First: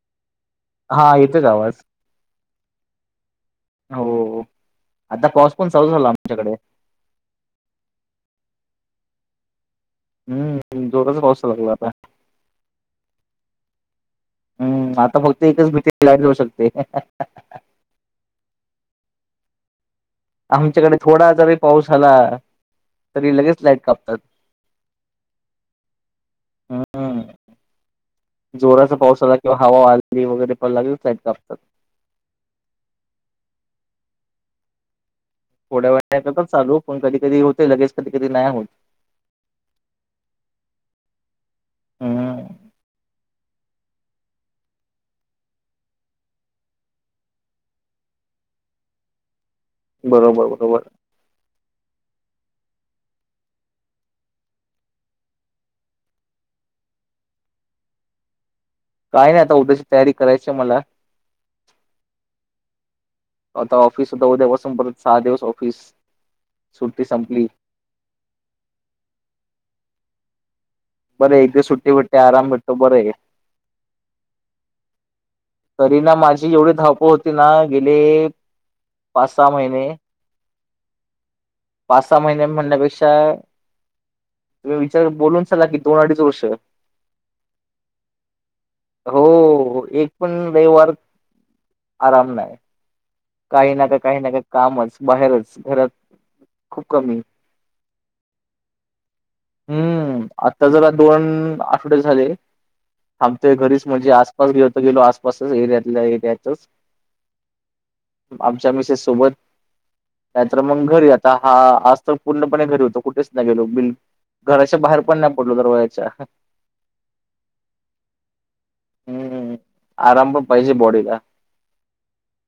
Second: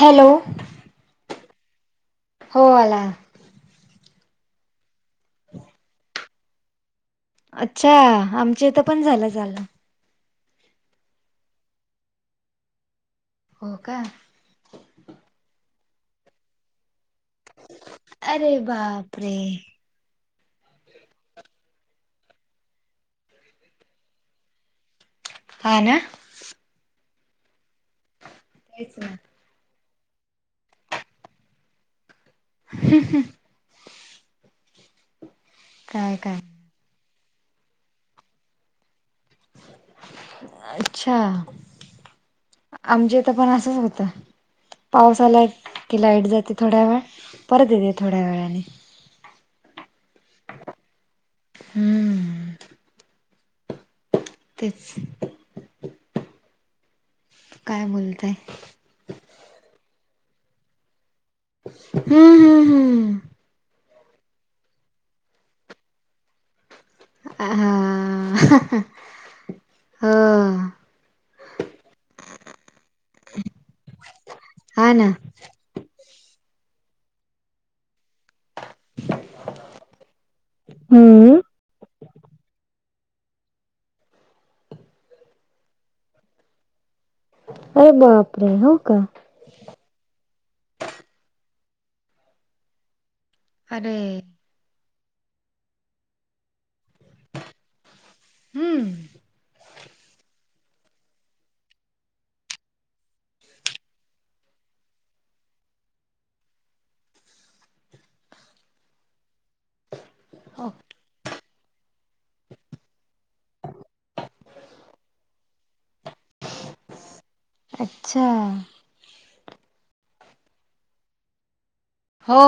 Hello [unintelligible] हा, येतोय का आवाज? हो, आला आला. हो हो, आता पाऊस पण चालू झाला आमच्याकडे अच्छा आमच्या इथं पण झाला झाला. हम्म, जोराच पावूस लागला आता. हो, काय हम्म, आता फक्त एकच मी काय लांब जाऊ शकतोय. अरे बापरे, आमच्याकडे थोडा जरी पाऊस झाला तरी लगेच लाईट कापतात. [inaudible] हा ना. हम्म, जोराचा तेच ना पाऊस आला. किंवा हवा आली वगैरे पण लागेल साईटला कापतात. ह ह [unintelligible] थोड्या काय काय वेळ चालू पण कधी कधी होते लगेज कधी कधी नाही होत. अच्छा हम्म आमच्य इथं पण असच होतं. पाऊस आला. की लाईट जाते थोड्या वेळ परत येते थोड्या वेळाने, बरोबर बरोबर, हम्म, तेच तेच काय बोलताय. काय नाही आता उद्याची तयारी करायची मला, हम्म हम्म हम्म आता ऑफिस सुद्धा उद्यापासून परत सहा दिवस ऑफिस सुट्टी संपली. अ हा हा हो, बर, एक दिवस सुट्टी भेटते. आराम भेटतो बर आहे की. हा ना. तरी ना माझी एवढी धावपळ होती ना गेले. पाच सहा महिने. हम्म, पाच -सहा महिने म्हणण्यापेक्षा तुम्ही विचार बोलून चला की, दोन अडीच वर्ष. अरे बापरे! हो का. हो एक पण रविवार, आराम नाय. काही ना अरे का, काही ना का, कामच. बाहेरच. घरात खूप कमी. हम्म. हम्म. आता जरा दोण, आठवडे झाले. थांबतोय घरीच. म्हणजे आसपास गेलो तर गेलो. आसपासच एरियातल्या, एरियातच. आमच्या मिसेस सोबत नाहीतर मग घरी. आता हा, आज तर पूर्णपणे घरी होतो. कुठेच नाही गेलो. बिल घराच्या बाहेर पण नाही पडलो. दरवाजाच्या अच्छा. हम्म. आराम पण पाहिजे बॉडीला. हो,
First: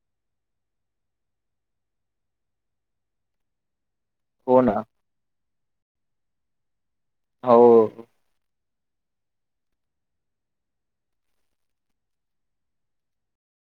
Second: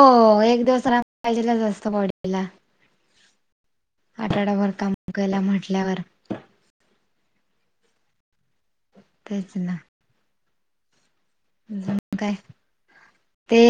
एक दिवस आराम पाहिजेलच असतो, बॉडीला. हो आठाडाभर ना. काम केला, म्हटल्यावर. हो. तेच ना. अजून, काय? ते